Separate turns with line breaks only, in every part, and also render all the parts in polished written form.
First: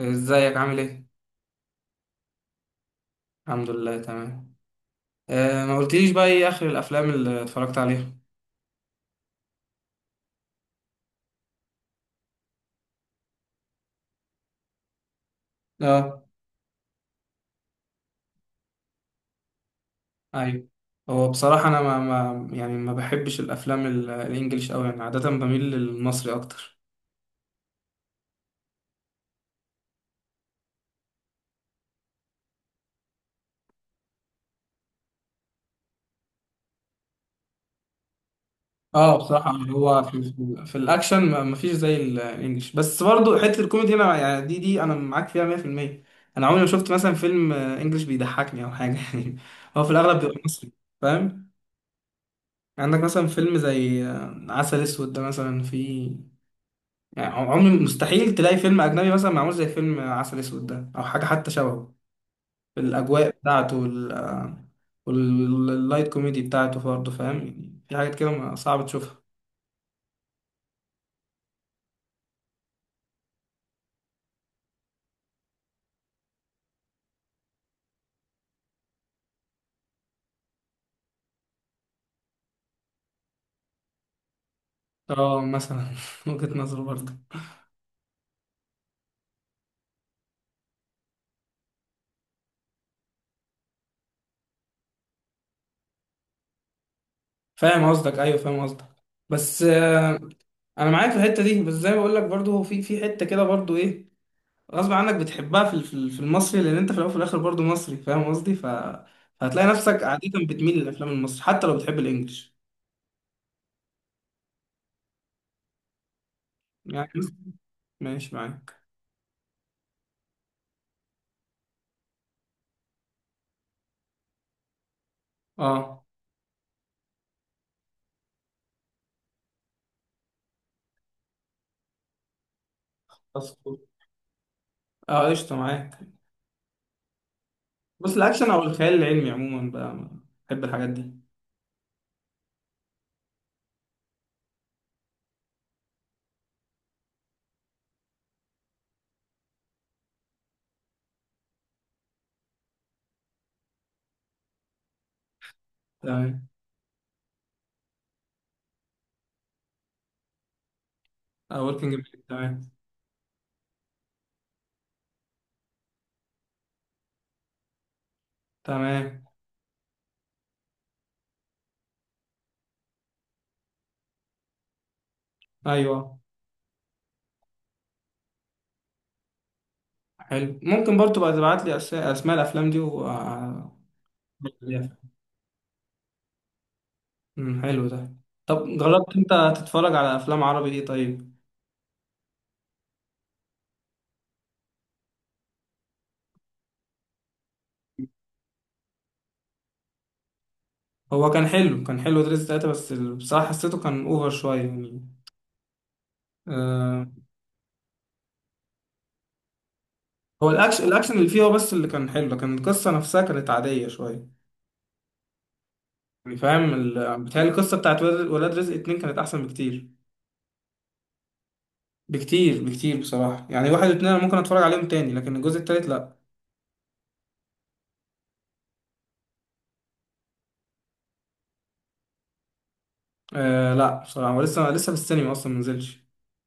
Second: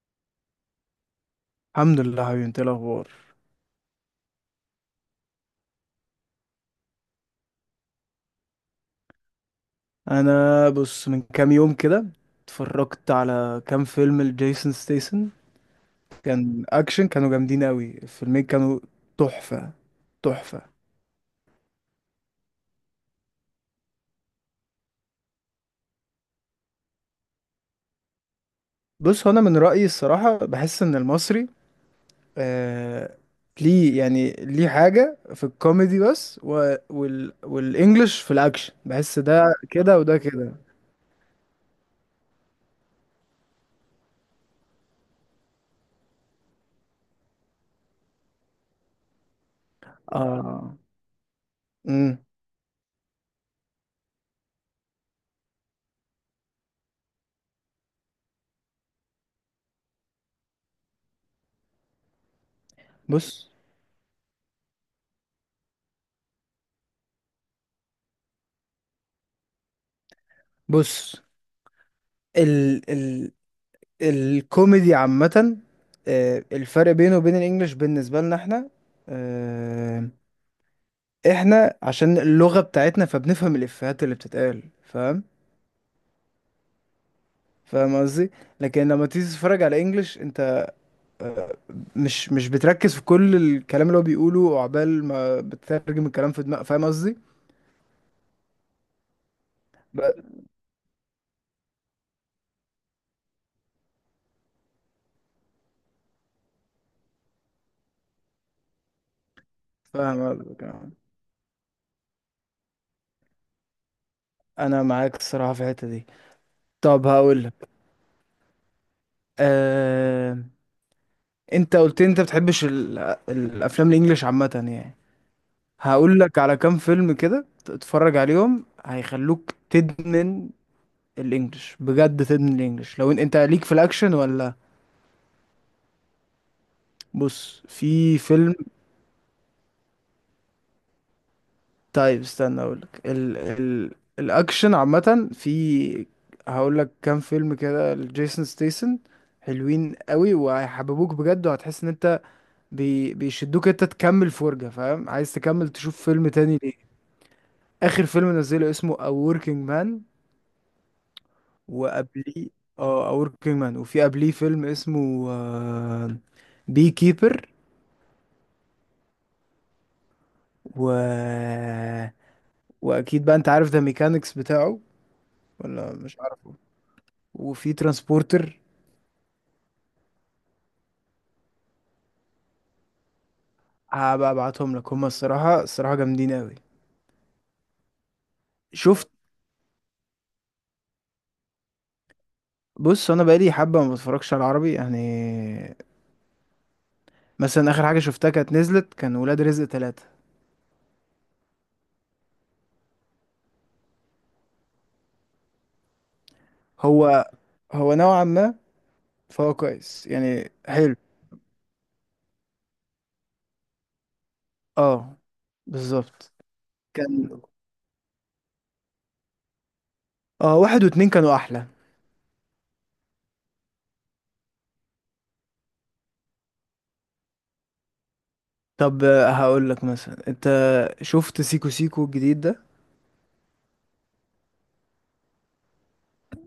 ازيك عامل ايه؟
الحمد لله حبيبي، انت ايه الاخبار؟
الحمد لله تمام. آه، ما قلتليش بقى ايه اخر الافلام اللي اتفرجت عليها؟
انا بص، من كام يوم كده اتفرجت على كام فيلم لجيسون ستيسن.
اه.
كان اكشن، كانوا جامدين قوي. الفيلمين كانوا تحفة تحفة.
ايوه. هو بصراحة انا ما يعني ما بحبش الافلام الانجليش قوي، يعني عادة بميل للمصري اكتر.
بص، هو انا من رأيي الصراحة بحس ان المصري آه ليه يعني، ليه حاجة في الكوميدي بس، و والانجليش في الاكشن.
اه
بحس
بصراحة،
ده
اللي
كده
هو
وده
في,
كده.
في, في الاكشن ما فيش زي الانجليش، بس برضو حتة الكوميدي هنا يعني دي انا معاك فيها 100%. انا عمري ما شفت مثلا فيلم انجليش بيضحكني او حاجة يعني. هو في الاغلب بيبقى مصري،
اه
فاهم؟
امم
عندك مثلا فيلم زي عسل اسود ده مثلا فيه، يعني عمري مستحيل تلاقي فيلم أجنبي مثلا معمول زي فيلم عسل أسود ده أو حاجة حتى شبهه، في الأجواء
بص.
بتاعته واللايت كوميدي بتاعته برضه، فاهم؟ يعني في حاجات كده صعب تشوفها.
بص ال ال الكوميدي عامة، آه، الفرق بينه وبين الانجليش بالنسبة لنا احنا، آه، احنا عشان اللغة بتاعتنا فبنفهم الافيهات اللي بتتقال. فاهم؟
اه مثلا وجهة نظر برضه.
فاهم قصدي. لكن لما تيجي تتفرج على انجليش، انت مش بتركز في كل الكلام اللي هو بيقوله، وعقبال ما بتترجم الكلام في دماغك. فاهم قصدي؟
فاهم قصدك، ايوه فاهم قصدك. بس
ب-
انا معاك في الحته دي، بس زي ما بقول لك برضه في حته كده برضه ايه، غصب عنك بتحبها في المصري، لان انت في الاول وفي الاخر برضه مصري، فاهم قصدي؟ فهتلاقي نفسك
فاهم
عاده
قصدك.
بتميل
آه،
للافلام المصري حتى لو بتحب الانجليش،
انا معاك الصراحة في الحتة دي. طب
يعني.
هقول لك.
ماشي معاك.
أه... انت قلت لي انت بتحبش الافلام الانجليش عامة يعني.
اه
هقول لك على كام فيلم كده، تتفرج عليهم هيخلوك تدمن الانجليش. بجد تدمن الانجليش لو انت
فاست
ليك في
فود.
الاكشن ولا.
اه قشطة معاك.
بص،
بص
في
الأكشن
فيلم.
أو الخيال العلمي عموما بقى بحب الحاجات دي.
طيب استنى اقول لك الاكشن عامه. في، هقول لك كام فيلم كده لجيسون ستيسن حلوين قوي، وهيحببوك بجد، وهتحس ان انت بيشدوك انت تكمل فرجة. فاهم؟ عايز تكمل تشوف فيلم
تمام.
تاني ليه. اخر فيلم نزله اسمه A Working Man.
اه وركينج بليك
وقبليه،
تمام.
اه، وركينج مان، وفي قبليه فيلم اسمه بي كيبر.
تمام.
و واكيد بقى انت عارف ده، ميكانيكس بتاعه، ولا مش
أيوه.
عارفه. وفي ترانسبورتر.
حلو، ممكن برضو بقى تبعت لي أسماء الأفلام دي و آه،
هبقى ابعتهم لك، هما الصراحه جامدين قوي.
حلو ده. طب
شفت؟
جربت أنت تتفرج على أفلام عربي إيه طيب؟
بص، انا بقالي حبه ما بتفرجش على العربي يعني. مثلا اخر حاجه شفتها كانت نزلت كان ولاد رزق ثلاثة.
هو كان حلو، كان حلو دريس تلاتة، بس بصراحة حسيته كان أوفر شوية يعني. آه.
هو هو نوعا ما، فهو كويس
هو
يعني،
الأكشن،
حلو.
الأكشن اللي فيه هو بس اللي كان حلو، لكن القصة نفسها كانت عادية شوية.
اه، بالظبط.
فاهم
كان،
بتهيألي القصة بتاعت ولاد رزق اتنين كانت أحسن بكتير.
اه، واحد واتنين كانوا احلى.
بكتير بكتير بصراحة، يعني واحد واتنين أنا ممكن أتفرج عليهم تاني، لكن الجزء التالت لأ.
طب آه، هقول لك مثلا، انت شفت سيكو سيكو الجديد ده؟
آه لأ بصراحة، هو لسه لسه في السينما أصلا منزلش.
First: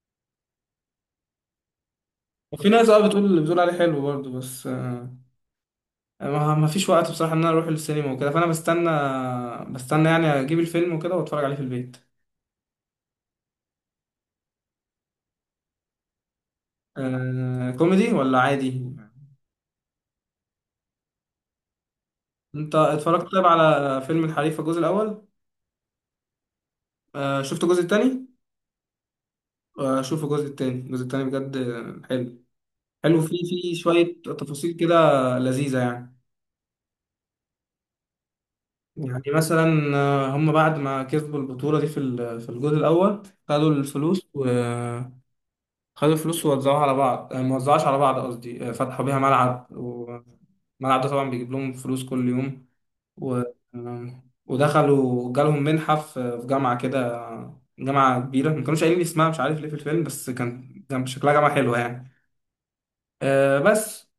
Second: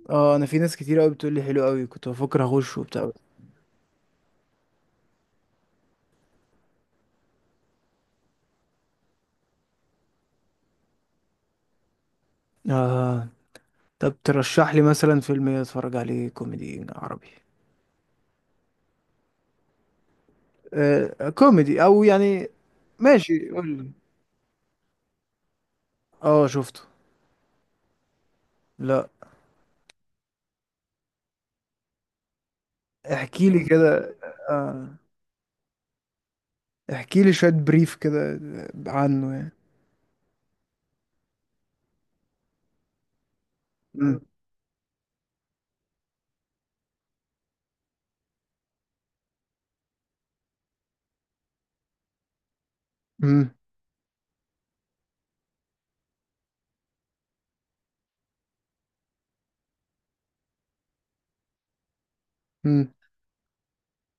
اه، انا في ناس كتير قوي بتقول لي حلو قوي، كنت بفكر
وفي
اخش
ناس
وبتاع.
بتقول عليه حلو برضه، بس ما فيش وقت بصراحة إن أنا أروح للسينما وكده، فأنا بستنى، بستنى يعني أجيب الفيلم وكده وأتفرج عليه في البيت.
اه. طب ترشح لي مثلا فيلم إيه اتفرج عليه كوميدي عربي؟
آه كوميدي ولا عادي؟
آه كوميدي او يعني.
أنت اتفرجت طيب
ماشي قول لي.
على فيلم الحريفة الجزء الأول؟
اه، شفته.
آه شفت الجزء التاني؟
لا.
آه شوف الجزء التاني، الجزء التاني بجد حلو. حلو، في
احكي لي
في
كده.
شوية تفاصيل كده
آه
لذيذة يعني.
احكي لي شوية بريف كده
يعني
عنه يعني.
مثلا هم بعد ما كسبوا البطولة دي في الجول الأول، خدوا
مم.
الفلوس وخدوا الفلوس ووزعوها على بعض. ما وزعوهاش على بعض قصدي، فتحوا بيها ملعب، والملعب ده طبعا بيجيب لهم فلوس كل يوم و...
مم.
آه، ودخلوا جالهم منحة في جامعة كده، جامعة كبيرة ما كانوش قايلين لي اسمها مش عارف ليه في الفيلم، بس كان كان شكلها جامعة حلوة يعني.
مم.
آه، بس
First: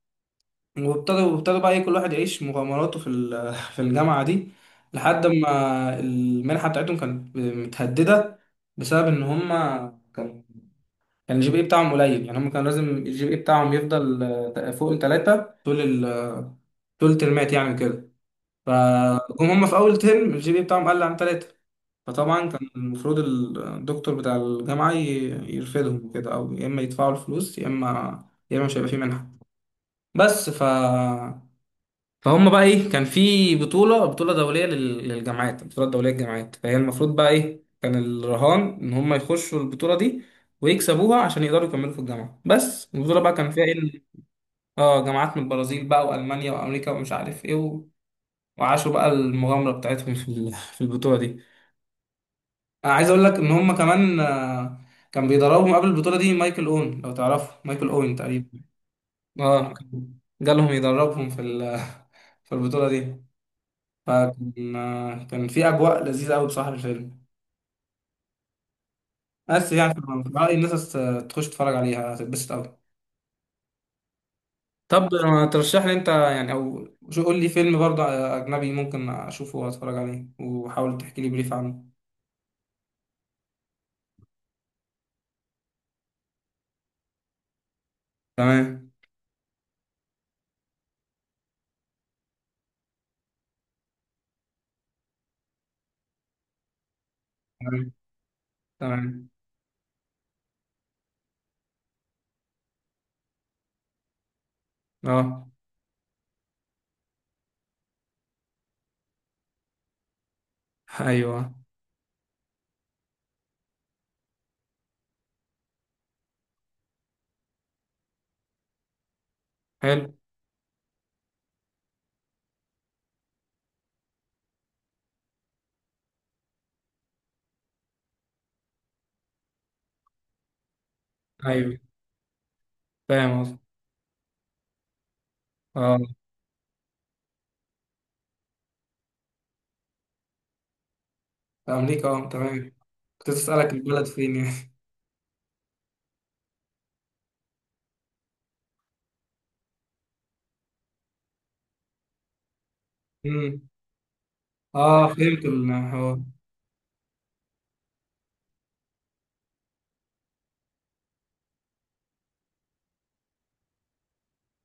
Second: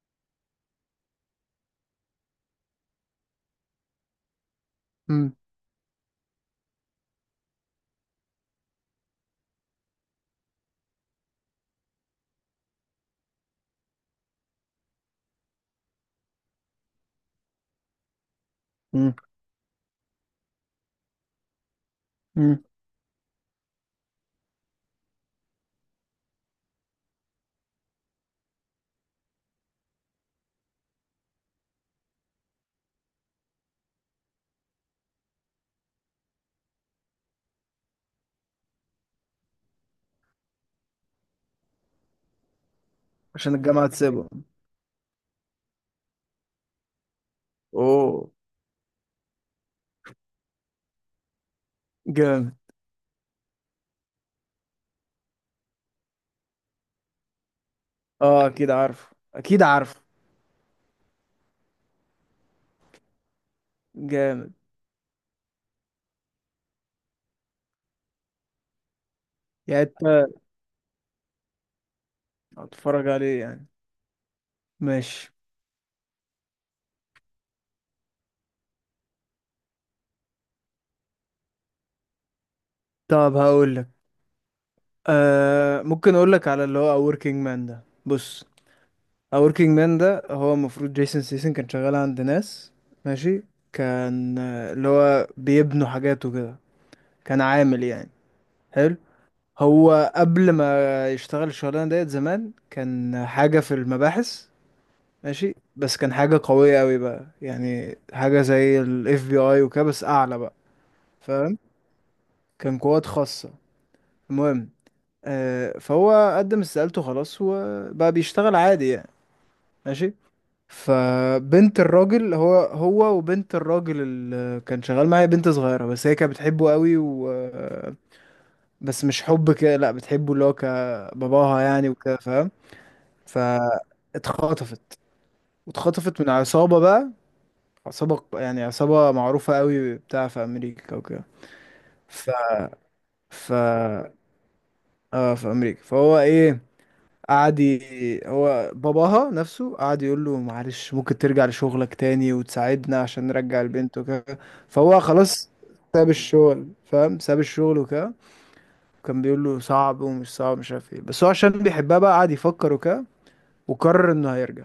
وابتدوا بقى ايه كل واحد يعيش مغامراته في الجامعه دي، لحد
مم.
ما المنحه بتاعتهم كانت متهدده بسبب ان هم كان كان الجي بي اي بتاعهم قليل. يعني هم كان لازم الجي بي اي بتاعهم يفضل فوق الثلاثه طول طول الترمات يعني كده.
مم.
فجم هم في اول ترم الجي بي اي بتاعهم قل عن ثلاثه. فطبعا
مم.
كان المفروض الدكتور بتاع الجامعه يرفدهم كده، او يا اما يدفعوا الفلوس يا اما، يا اما مش هيبقى في منحه. بس فهم بقى ايه كان في بطولة دولية للجامعات، البطولة الدولية للجامعات. فهي المفروض بقى ايه، كان الرهان ان هم يخشوا البطولة دي ويكسبوها عشان يقدروا يكملوا في الجامعة. بس البطولة بقى كان
عشان
فيها ايه
الجامعة تسيبه.
جامعات من البرازيل بقى والمانيا وامريكا ومش عارف ايه
اوه.
وعاشوا بقى المغامرة بتاعتهم في البطولة دي.
جامد.
انا عايز اقول لك ان هم كمان كان بيدربهم قبل البطولة دي مايكل اون، لو تعرفه مايكل اون
اه
تقريبا.
اكيد عارف، اكيد
اه
عارف.
كان جالهم يدربهم في البطولة دي.
جامد.
فكان آه، كان في أجواء لذيذة أوي بصراحة في الفيلم، بس
يعني
يعني في
انت،
رأيي الناس تخش تتفرج عليها هتتبسط أوي.
هتتفرج عليه يعني.
طب
ماشي.
ما ترشح لي أنت يعني أو شو، قول لي فيلم برضه أجنبي ممكن أشوفه وأتفرج عليه، وحاول تحكي لي بريف عنه.
طب هقول لك. آه ممكن اقول لك على اللي هو A Working Man ده. بص،
تمام.
A Working Man ده هو المفروض جيسون سيسن كان شغال عند ناس. ماشي. كان آه، اللي هو بيبنوا حاجاته كده. كان عامل
تمام.
يعني. حلو.
تمام.
هو قبل ما يشتغل الشغلانة ديت، زمان كان حاجة في المباحث.
أه.
ماشي. بس كان حاجة قوية قوي بقى، يعني حاجة زي ال FBI وكده، بس أعلى بقى.
أيوه
فاهم؟ كان قوات خاصة. المهم آه، فهو قدم استقالته خلاص، وبقى بيشتغل عادي يعني.
حلو.
ماشي. فبنت الراجل، هو وبنت الراجل اللي كان شغال معايا، بنت صغيرة بس هي كانت بتحبه قوي، و بس مش حب كده لأ، بتحبه اللي هو كباباها
أيوه
يعني، وكده. فاهم؟
فاهم قصدي.
فاتخطفت.
أه.
واتخطفت من عصابة بقى. عصابة يعني عصابة معروفة قوي بتاع في أمريكا وكده.
في أمريكا أه
ف
تمام. كنت
ف
أسألك البلد فين يعني
اه، في أمريكا. فهو إيه، هو باباها نفسه قعد يقول له معلش، ممكن ترجع لشغلك تاني وتساعدنا عشان
أمم.
نرجع البنت وكده. فهو
أه فهمت
خلاص ساب
الحوار.
الشغل. فاهم؟ ساب الشغل وكده. وكان بيقول له صعب ومش صعب، مش عارف ايه، بس هو عشان بيحبها بقى قعد يفكر وكده، وقرر انه هيرجع.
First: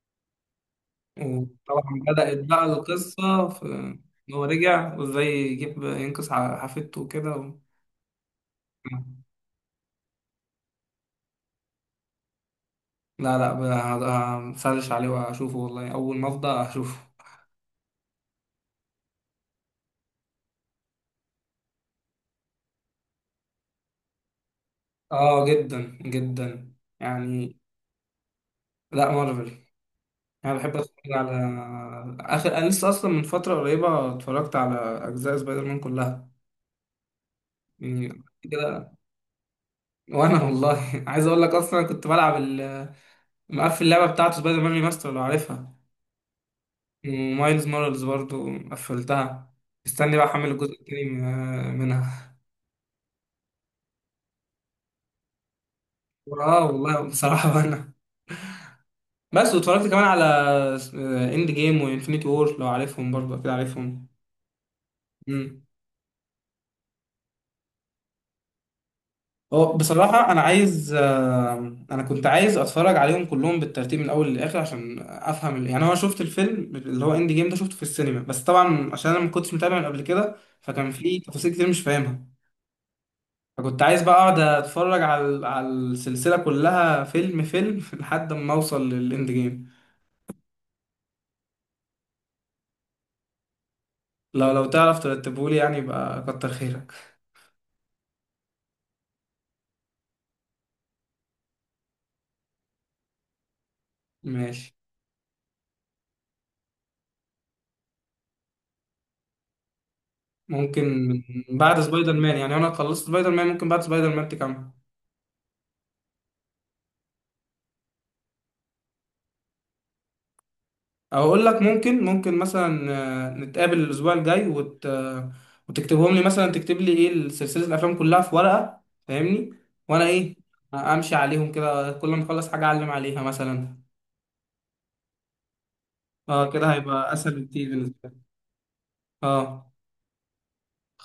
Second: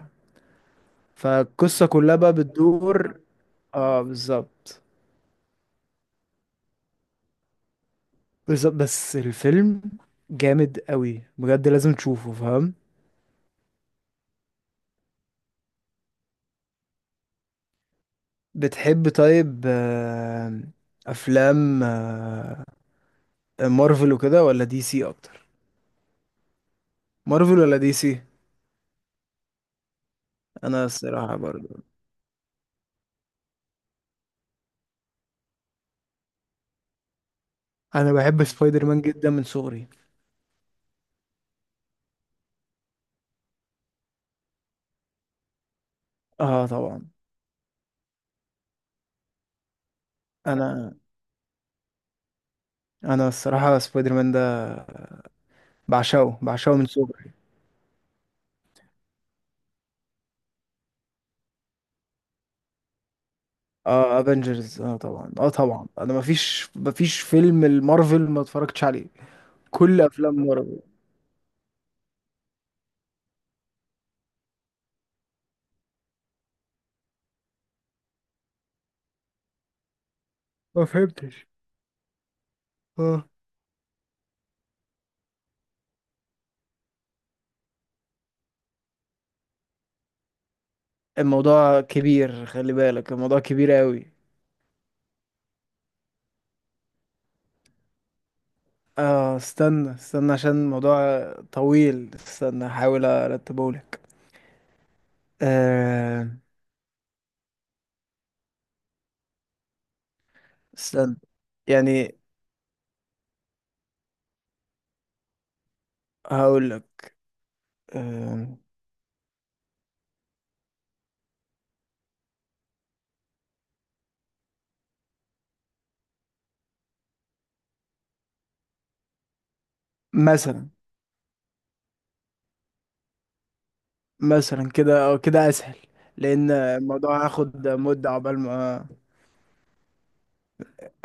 وطبعا
فالقصة كلها بقى
بدأت بقى
بتدور.
القصة في
اه
إن هو
بالظبط.
رجع، وإزاي يجيب ينقذ حفيدته وكده
بس الفيلم جامد قوي بجد، لازم تشوفه. فاهم؟
لا لا، هسرش عليه وأشوفه، والله أول ما أفضى أشوفه.
بتحب طيب آه، افلام آه، مارفل وكده ولا دي سي
آه
اكتر؟
جدا جدا يعني.
مارفل ولا دي سي؟
لا مارفل. أنا بحب
انا
أتفرج على
الصراحة برضو،
آخر، أنا لسه أصلا من فترة قريبة اتفرجت على أجزاء سبايدر مان كلها،
انا
يعني
بحب سبايدر
كده.
مان جدا من صغري.
وأنا والله عايز أقول لك أصلا كنت بلعب مقفل اللعبة بتاعته سبايدر مان ريماستر، لو عارفها.
اه طبعا.
ومايلز مورالز برضو قفلتها. استني بقى احمل الجزء
انا
التاني منها.
انا الصراحة سبايدر مان ده بعشقه
اه
بعشقه من
والله
صغري.
بصراحة وانا، بس واتفرجت كمان على اند جيم وانفينيتي وور، لو عارفهم برضو اكيد عارفهم.
اه افنجرز، اه طبعا، اه
امم
طبعا. انا مفيش فيلم المارفل ما اتفرجتش عليه.
هو
كل
بصراحة
افلام
أنا
مارفل.
عايز أنا كنت عايز أتفرج عليهم كلهم بالترتيب من الأول للآخر عشان أفهم يعني أنا شفت الفيلم اللي هو إند جيم ده شفته في السينما، بس طبعا عشان أنا ما كنتش متابع من قبل كده،
ما
فكان في
فهمتش.
تفاصيل كتير مش فاهمها.
اه.
فكنت عايز بقى اقعد اتفرج على السلسله كلها فيلم فيلم لحد ما اوصل للاند جيم.
الموضوع كبير، خلي بالك، الموضوع كبير قوي.
لو تعرف ترتبهولي، يعني يبقى كتر خيرك.
اه استنى، عشان الموضوع طويل. استنى هحاول ارتبه لك.
ماشي.
آه
ممكن
استنى،
من بعد سبايدر
يعني
مان يعني، انا خلصت سبايدر مان ممكن بعد سبايدر مان تكمل.
هقول لك آه
او اقول لك ممكن مثلا نتقابل الاسبوع الجاي وت... آه، وتكتبهم لي، مثلا تكتب لي ايه سلسله الافلام كلها في ورقه، فاهمني؟ وانا ايه،
مثلا،
امشي عليهم كده كل ما اخلص حاجه اعلم عليها مثلا.
مثلا كده او كده اسهل،
اه
لان
كده هيبقى
الموضوع
اسهل بكتير
هاخد
بالنسبه
مدة
لي.
عقبال ما.
اه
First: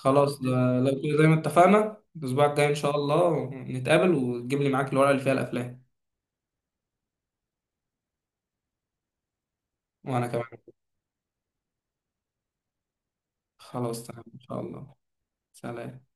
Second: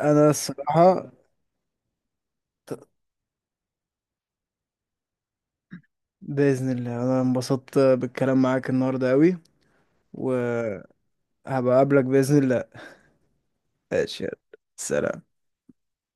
انا
لو
الصراحة،
كده زي ما اتفقنا، الأسبوع الجاي إن شاء الله نتقابل وتجيب لي معاك الورقة اللي فيها الأفلام.
بإذن الله انا انبسطت بالكلام معاك النهاردة قوي.
وأنا كمان.
وهبقى اقابلك بإذن الله.
خلاص تمام
ماشي يلا.
إن شاء الله.
سلام.
سلام.